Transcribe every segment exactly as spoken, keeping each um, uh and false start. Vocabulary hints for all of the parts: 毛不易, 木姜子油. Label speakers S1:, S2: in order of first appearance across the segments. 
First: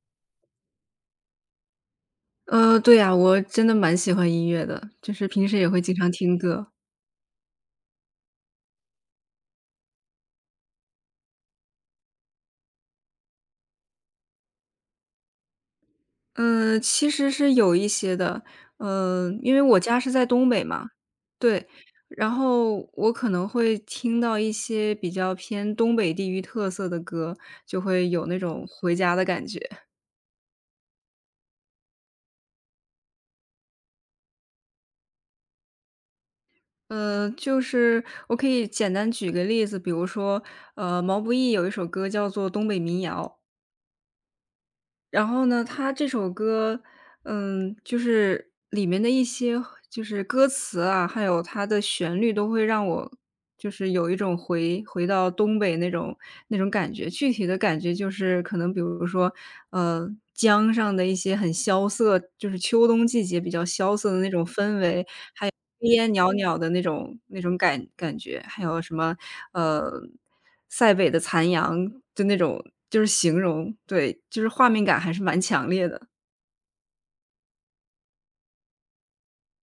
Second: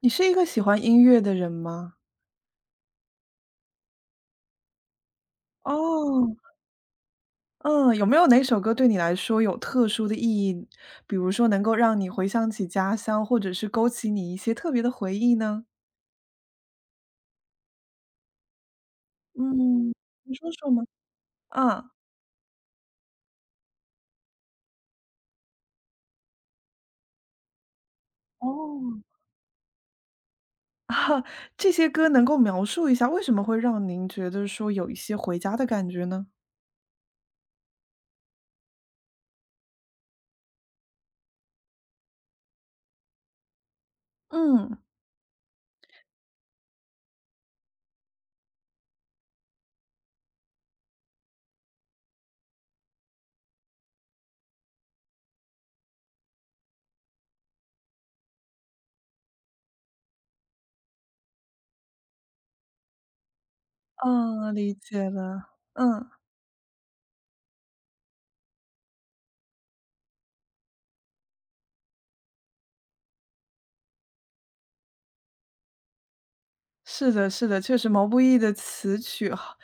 S1: 你是一个喜欢音乐的人吗？
S2: 呃，对呀，我真的蛮喜欢音乐的，就是平时也会经常听
S1: 哦。
S2: 歌。
S1: 嗯，有没有哪首歌对你来说有特殊的意义？比如说能够让你回想起家乡，或者是勾起你一些特别的回忆呢？
S2: 嗯，其实是有一些的，嗯，因为我
S1: 嗯，
S2: 家是在
S1: 你
S2: 东
S1: 说
S2: 北
S1: 说吗？
S2: 嘛，对，
S1: 嗯。
S2: 然后我可能会听到一些比较偏东北地域特色的歌，就会有那种回
S1: 哦。
S2: 家的感觉。
S1: 啊。这些歌能够描述一下为什么会让您觉得说有一些回家的感觉呢？
S2: 呃，就是我可以简单举个例子，比如说，呃，毛不易有一首歌叫做《东北民谣》。
S1: 嗯。
S2: 然后呢，他这首歌，嗯，就是里面的一些就是歌词啊，还有它的旋律都会让我就是有一种回回到东北那种那种感觉。具体的感觉就是可能比如说，呃，江上的一些很萧瑟，就是秋冬季节比较萧瑟的那种
S1: 啊，理
S2: 氛围，
S1: 解了，
S2: 炊
S1: 嗯。
S2: 烟袅袅的那种那种感感觉，还有什么，呃，塞北的残阳，就那种就是形容，对，就是画面感还是蛮强烈的。
S1: 是的，是的，确实毛不易的词曲哈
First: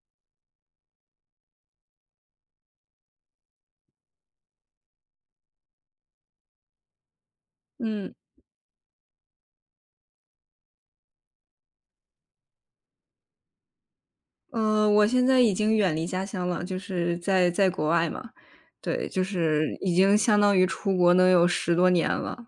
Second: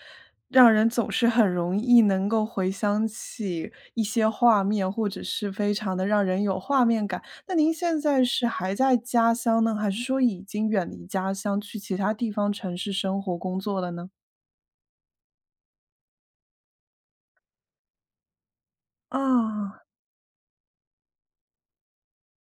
S1: 让人总是很容易能够回想起一些画面，或者是非常的让人有画面感。那您现
S2: 嗯，
S1: 在是还在家乡呢，还是说已经远离家乡，去其他地方城市生活工作了呢？
S2: 呃，我现在已经远离家乡了，就是在在国外嘛，对，就是
S1: 啊。
S2: 已经相当于出国能有十多年了，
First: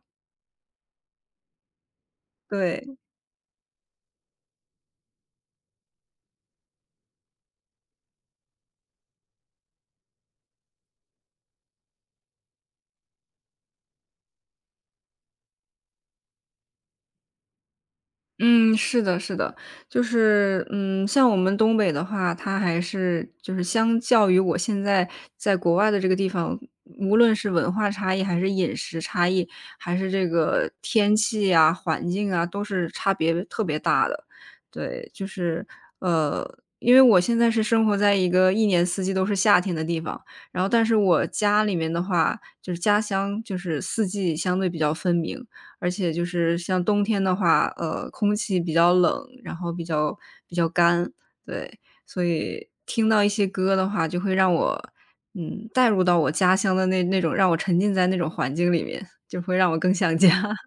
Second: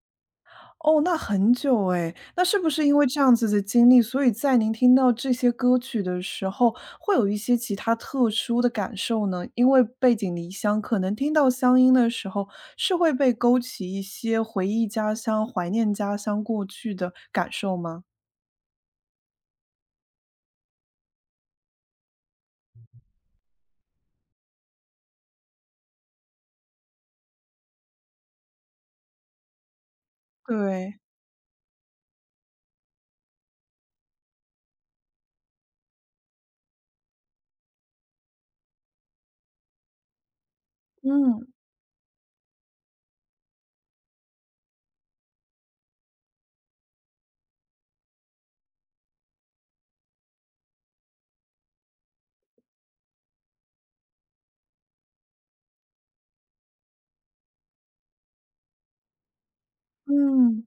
S1: 哦，那很久哎，那是不是因
S2: 对。
S1: 为这样子的经历，所以在您听到这些歌曲的时候，会有一些其他特殊的感受呢？因为背井离乡，可能听到乡音的时候，是会被勾起一些回忆家乡、怀念家乡过去的感受吗？
S2: 嗯，是的，是的，就是，嗯，像我们东北的话，它还是就是相较于我现在在国外的这个地方，无论是文化差异，还是饮食差异，还是这个
S1: 对。
S2: 天气啊、环境啊，都是差别特别大的。对，就是，呃，因为我现在是生活在一个一年四季都是夏天的地方，然后但是我
S1: 嗯
S2: 家里面的话，就是家乡就是四季相对比较分明。而且就是像冬天的话，呃，空气比较冷，然后比较比较干，对，所以听到一些歌的话，就会让我，嗯，带入到我家乡的那那种让我沉浸在那种环境里面，就会让我更想家，
S1: 嗯。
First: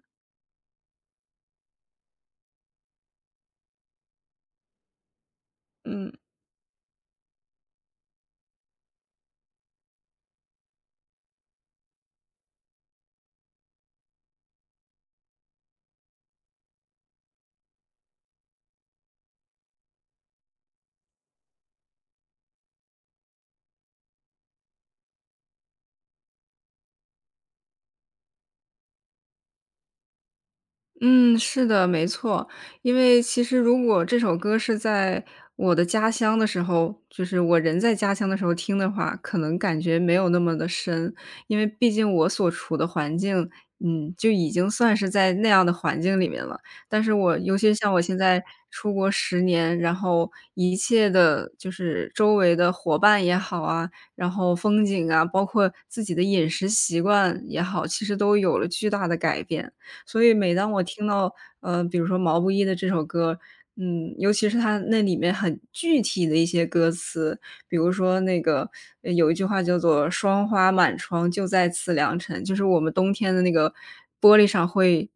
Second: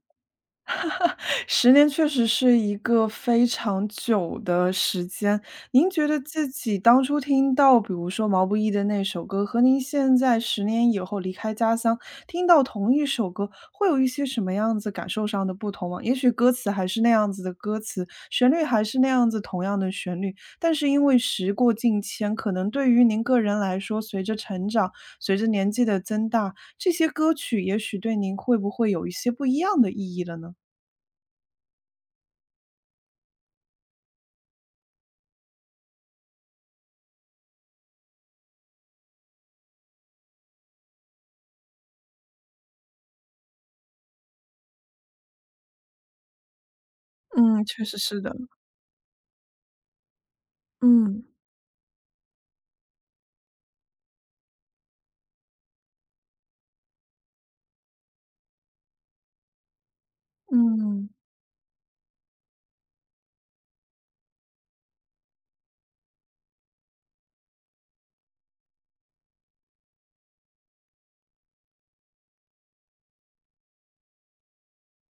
S1: 十年确实是一个非常久的时间。您觉
S2: 嗯。
S1: 得自己当初听到，比如说毛不易的那首歌，和您现在十年以后离开家乡，听到同一首歌，会有一些什么样子感受上的不同吗？也许歌词还是那样子的歌词，旋律还是那样子同样的旋律，但是因为时过境迁，可能对于您个人来说，随着成长，随着年纪的增大，这些歌曲也许对您会不会有一些不一样的意义了呢？
S2: 嗯，是的，没错。因为其实如果这首歌是在我的家乡的时候，就是我人在家乡的时候听的话，可能感觉没有那么的深。因为毕竟我所处的环境，嗯，就已经算是在那样的环境里面了。但是我尤
S1: 嗯，
S2: 其
S1: 确
S2: 像
S1: 实
S2: 我现
S1: 是的。
S2: 在出国十年，然后一切
S1: 嗯。
S2: 的就是周围的伙伴也好啊，然后风景啊，包括自己的饮食习惯也好，其实都有了巨大的改变。所以每当我听
S1: 嗯。
S2: 到，呃，比如说毛不易的这首歌，嗯，尤其是它那里面很具体的一些歌词，比如说那个呃有一句话叫做“霜花满窗就在此良辰”，就是我们冬天的那个玻璃上会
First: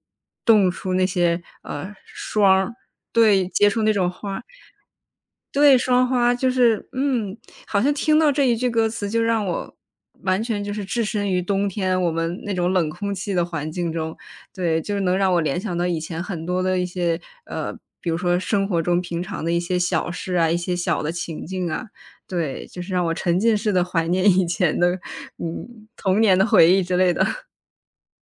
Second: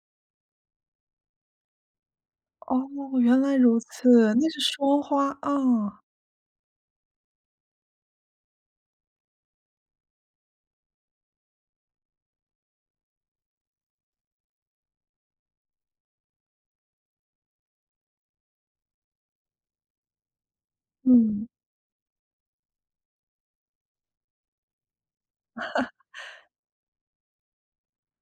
S2: 冻出那些呃霜儿，
S1: 哦，原
S2: 对，
S1: 来
S2: 结
S1: 如
S2: 出那种
S1: 此，
S2: 花。
S1: 那是说花，
S2: 对，
S1: 啊。
S2: 双花就是，嗯，好像听到这一句歌词就让我完全就是置身于冬天我们那种冷空气的环境中。对，就是能让我联想到以前很多的一些，呃，比如说生活中平常的一些小事啊，一些小的情
S1: 嗯。
S2: 境啊，对，就是让我沉浸式的怀念以前的，嗯，童年的回忆之类的。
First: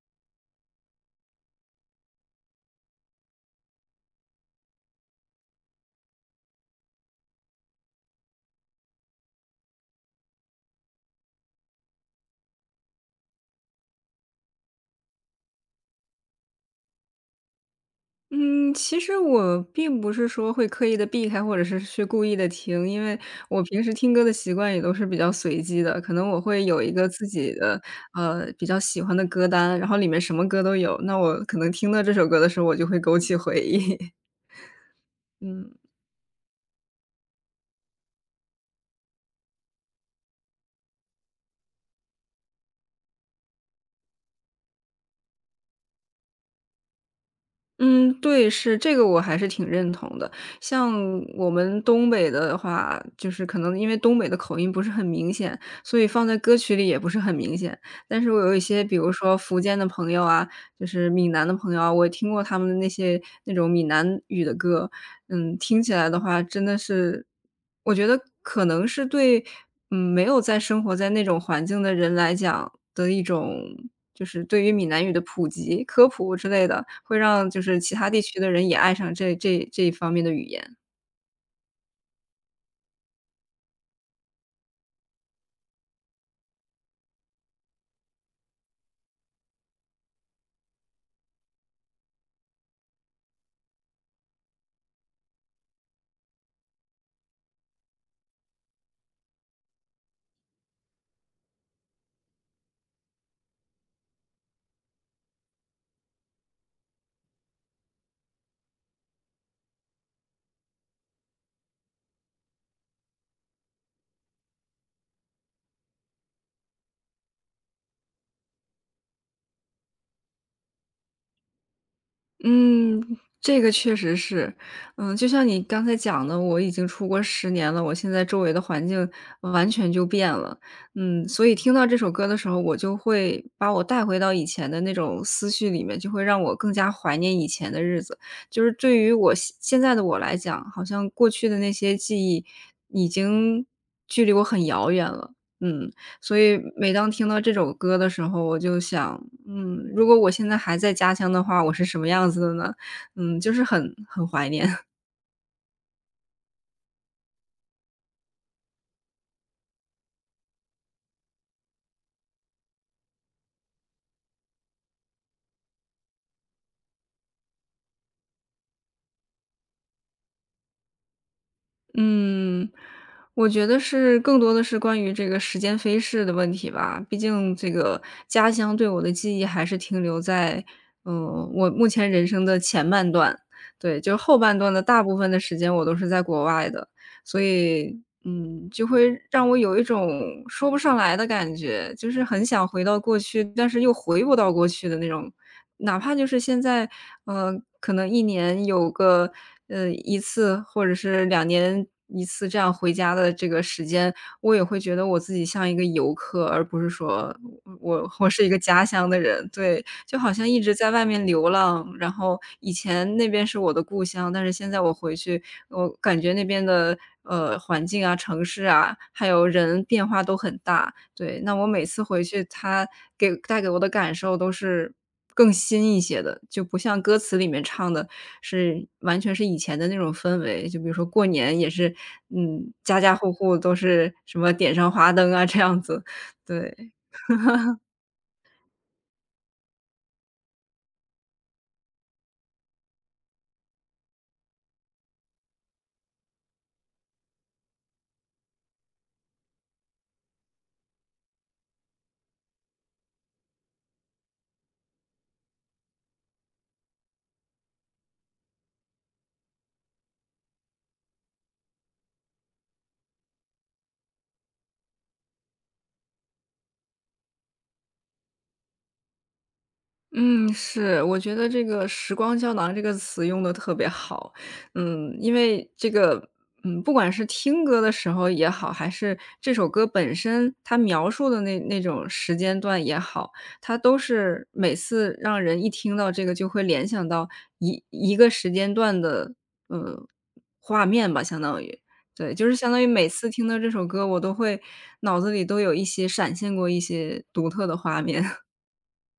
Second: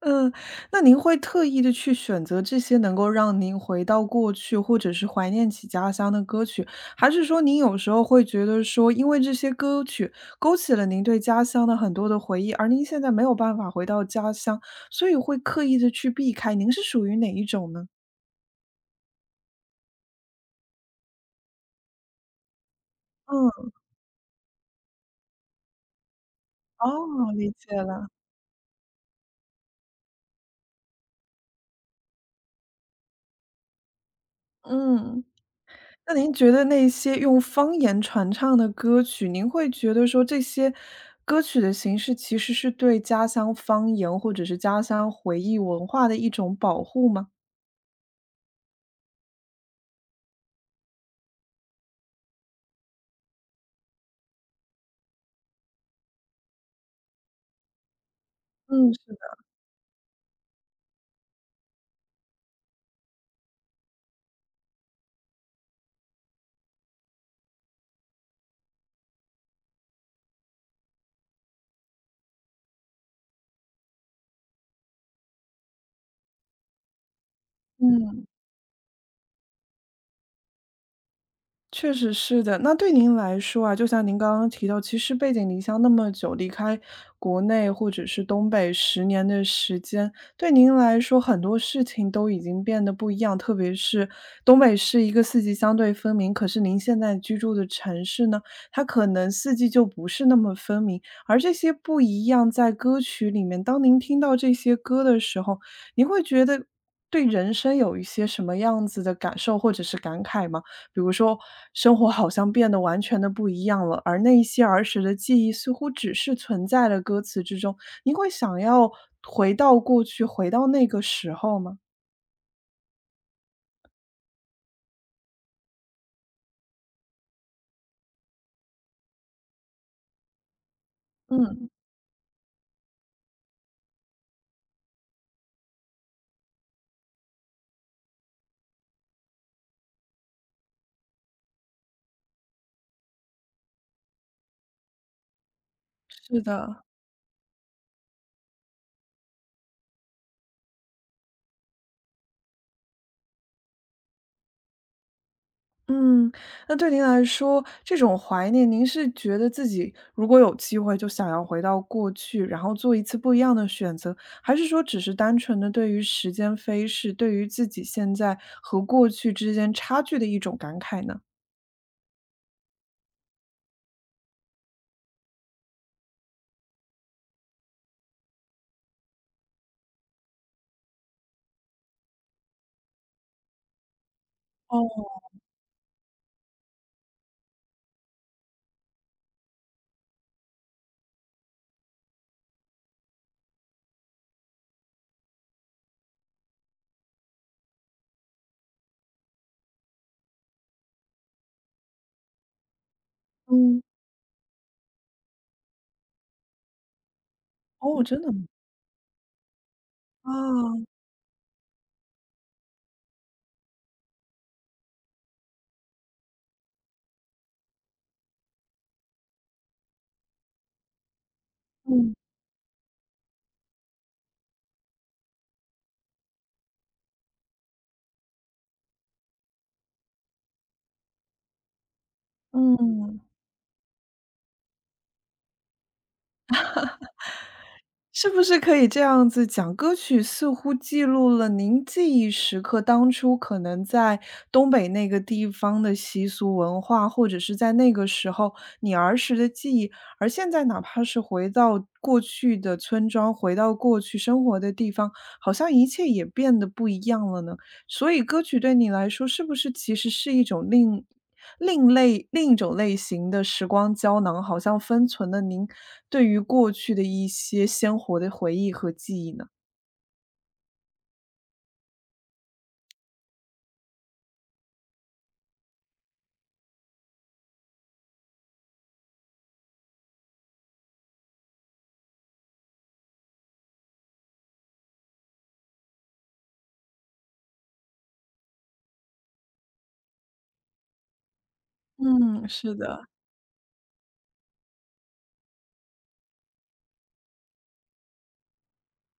S1: 嗯，那您会特意的去选择这些能够让您回到过去，或者是怀念起家乡的歌曲，还是说您有时候会觉得说，因为这些歌曲勾起了您对家乡的很多的回忆，而您现在没有办法回到家乡，所以会刻意的去避开，您是属于哪一种呢？
S2: 嗯，其实我并不是说会刻意的避开，或者是去故意的听，因为我
S1: 嗯。
S2: 平时听歌的习惯也都是比较随机的。可能我会有一个自
S1: 哦，理
S2: 己
S1: 解
S2: 的，
S1: 了，
S2: 呃，比较喜欢的歌单，然后里面什么歌都有，那我可能听到这首歌的时候，我就会勾起回忆，
S1: 嗯。
S2: 嗯。
S1: 那您觉得那些用方言传唱的歌曲，您会觉得说这些歌曲的形式其实是对家乡方言或者是家乡回忆文化的一种保护吗？
S2: 嗯，对，是，这个我还是挺认同的。像我们东北的话，就是可能因为东北的口音不是很明显，所以放在歌曲里也不是很明显。但是我有一些
S1: 嗯，
S2: 比如
S1: 是
S2: 说
S1: 的，
S2: 福建的朋友啊，就是闽南的朋友啊，我也听过他们的那些那种闽南语的歌，嗯，听起来的话真的是我觉得可能是对，嗯，没有在生活在那种环境的人来讲的一种就是对于闽南语的普及、科普之类的，会让就是其他地
S1: 嗯。
S2: 区的人也爱上这这这一方面的语言。
S1: 确实是的，那对您来说啊，就像您刚刚提到，其实背井离乡那么久，离开国内或者是东北十年的时间，对您来说很多事情都已经变得不一样。特别是东北是一个四季相对分明，可是您现在居住的城市呢，它可能四季就不是那么分明。而这些不一样，在歌曲里面，当您听到这些歌的时候，您会觉得对人生有一些什么样子的感受或者是感慨吗？比如说，生活好像变得完全的不一样了，而那一些儿时的记忆似乎只是存在了歌词之中。您会想要回到过去，回到那个时候吗？
S2: 嗯，这个确实是。嗯，就像你刚才讲的，我已经出国十年了，我现在周围的环境完全就变了。嗯，所以
S1: 嗯，
S2: 听到这首歌的时候，我就会把我带回到以前的那种思绪里面，就会让我更加怀念以前的日子。就是对于我现现在的我来讲，好像过去的那些记忆已经距离我很遥远了。嗯，所
S1: 是
S2: 以
S1: 的。
S2: 每当听到这首歌的时候，我就想，嗯，如果我现在还在家乡的话，我是什么样子的呢？嗯，就是很很怀念。
S1: 嗯，那对您来说，这种怀念，您是觉得自己如果有机会就想要回到过去，然后做一次不一样的选择，还是说只是单纯的对于时间飞逝，对于自己现在和过去之间差距的一种感慨呢？
S2: 嗯，我觉得是更多的是关于这个时间飞逝的问题吧。毕竟这个家乡对我的记忆还是停留在，嗯，我目前人生的前半段。对，就是后半段的
S1: 哦。
S2: 大部分的时间我都是在国外的，所以，嗯，就会让我有一种说不上来的感觉，就是很想回到过去，但是又回不到过去的那种哪怕就是现在，呃，可能一年有个，呃一次或者是两年一次这样回家的这个
S1: 嗯。
S2: 时间，我也会觉得我自己像一个游客，而不是说
S1: 哦，
S2: 我
S1: 真
S2: 我
S1: 的
S2: 是
S1: 吗？
S2: 一个家乡的人，对。就好像一直
S1: 啊。
S2: 在外面流浪。然后以前那边是我的故乡，但是现在我回去，我感觉那边的呃环境啊、城市啊，还有人变化都很大。对，那我每次
S1: 嗯。
S2: 回去，它给带给我的感受都是更新一些的，就不像歌词里面唱的是完全是以前的那种氛围。就比如说过年也是，嗯，家家
S1: 嗯。
S2: 户户都是什么点上花灯啊这样子，对。
S1: 是不是可以这样子讲，歌曲似乎记录了您记忆时刻，当初可能在东北那个地方的习俗文化，或者是在那个时候你儿时的记忆，而现在哪怕是回到过去的村庄，回到过去生活的地方，好像一切也变得不一样了呢？所以歌曲对你来说，是不是其实是一种另另类另一种类型的时光胶囊，好像封存了您对于过去的一些鲜活的回忆和记忆呢？
S2: 嗯，是，我觉得这个“时光胶囊”这个词用的特别好。嗯，因为这个，嗯，不管是听歌的时候也好，还是这首歌本身它描述的那那种时间段也好，它都是每次让人一听到这个就会联想到一一个时间段的，呃，画面吧，相当于。对，就
S1: 嗯，
S2: 是相
S1: 是
S2: 当于
S1: 的。
S2: 每次听到这首歌，我都会脑子里都有一些闪现过一些独特的画面。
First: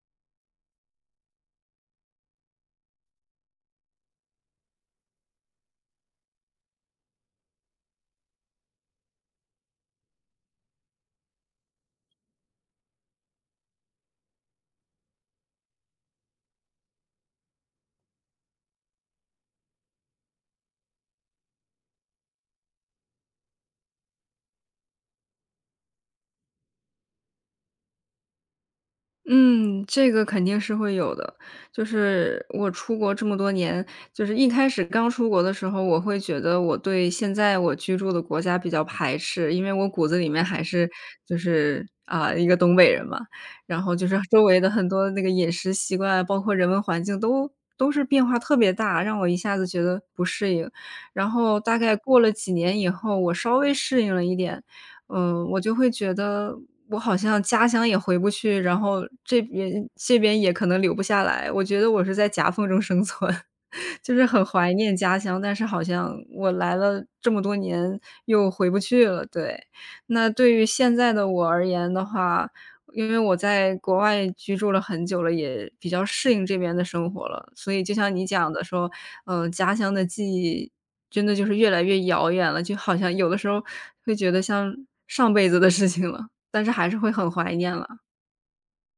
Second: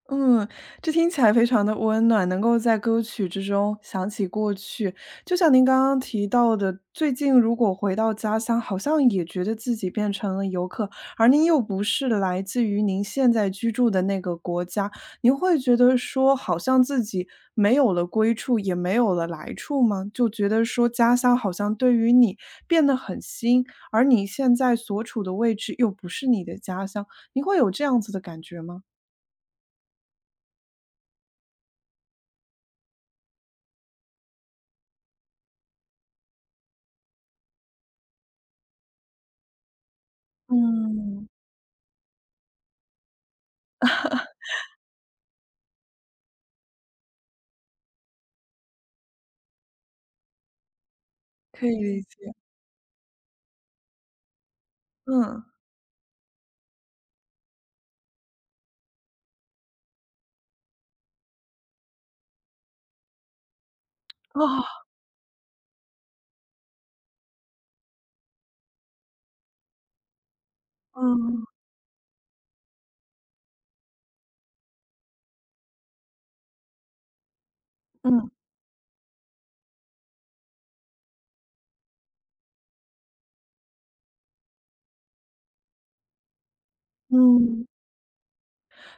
S1: 嗯，这听起来非常的温暖，能够在歌曲之中想起过去。就像您刚刚提到的，最近如果回到家乡，好像也觉得自己变成了游客，而您又不是来自于您现在居住的那个国家，您会觉得说，好像自己没有了归处，也没有了来处吗？就觉得说，家乡好像对于你变得很新，而你现在所处的位置又不是你的家乡，您会有这样子的感觉吗？
S2: 嗯，这个肯定是会有的。就是我出国这么多年，就是一开始刚出国的时候，我会觉得我对现在我居住的国家比较排斥，因为我骨子里面还是
S1: 嗯，
S2: 就是啊、一个东北人嘛，然后就是周围的很多那个饮食习惯啊，包括人文环境都都是变化特别大，让我一下子觉得不适应。然后
S1: 可以
S2: 大概
S1: 理
S2: 过了
S1: 解，
S2: 几年以后，我稍微适应了一点，
S1: 嗯，
S2: 嗯，我就会觉得我好像家乡也回不去，然后这边这边也可能留不下来。我觉得我是在夹缝中生存，就是很怀
S1: 啊，
S2: 念家乡，但是好像我来了这么多年又回不去了。对，那对于现在的
S1: 嗯，
S2: 我而言的话，因为我在国外居住了很久了，也比较适应这边的生活了，所以就像你
S1: 嗯，
S2: 讲的说，嗯，家乡的记忆真的就是越来越遥远了，就好像有的时候会觉得像上辈子的事情了，但是还是会很怀
S1: 嗯，
S2: 念了。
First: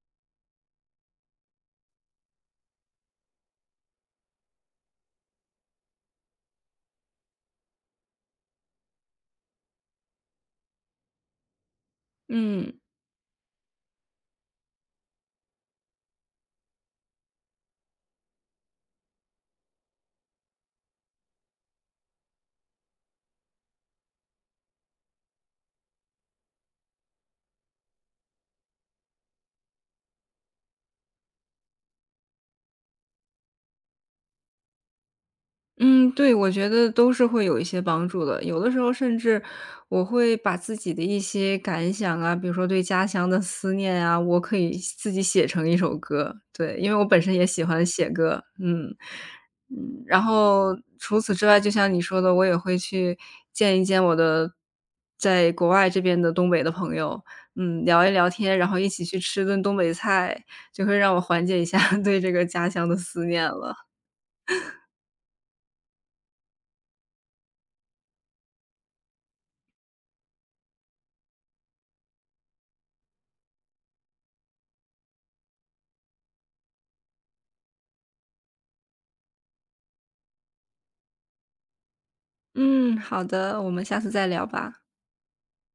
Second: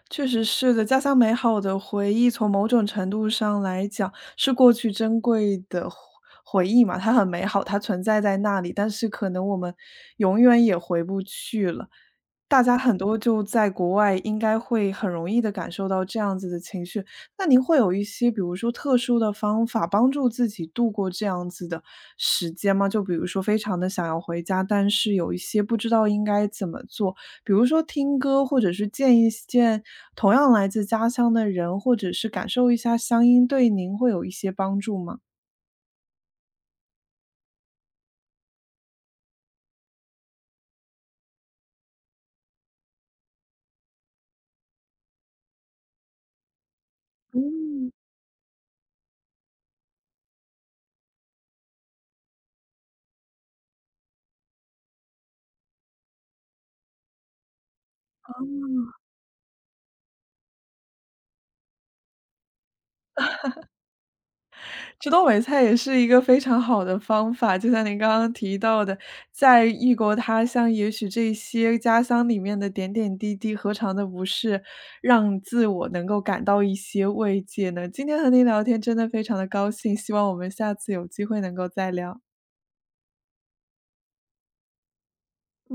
S1: 确实是的。家乡美好的回忆，从某种程度上来讲，是过去珍贵的回回忆嘛，它很美好，它存在在那里，但是可能我们永远也回不去了。大家
S2: 嗯。
S1: 很多就在国外，应该会很容易地感受到这样子的情绪。那您会有一些比如说特殊的方法帮助自己度过这样子的时间吗？就比如说非常的想要回家，但是有一些不知道应该怎么做，比如说听歌，或者是见一见同样来自家乡的人，或者是感受一下乡音，对您会有一些帮助吗？
S2: 嗯，对，我觉得都是会有一些帮助的。有的时候甚至我会把自己的一些感想啊，比如说对家乡的思念啊，我可以自己写成一首歌。对，因为我本身也喜欢
S1: 嗯。
S2: 写歌，嗯嗯。然后除此之外，就像你说的，我也会去见一见我的在国外这边的东北的朋友，嗯，聊一聊天，然后一起去吃顿东北菜，就会让我缓解一下 对这个家乡的思念了。
S1: 吃东北菜也是一个非常好的方法，就像您刚刚提到的，在异国他乡，也许这些家乡里面的点点滴滴，何尝的不是让自我能够感到一些慰藉呢？今天和您聊天真的非常的高兴，希望我们下次有机会能够再聊。
S2: 嗯，好的，我们下次再聊吧。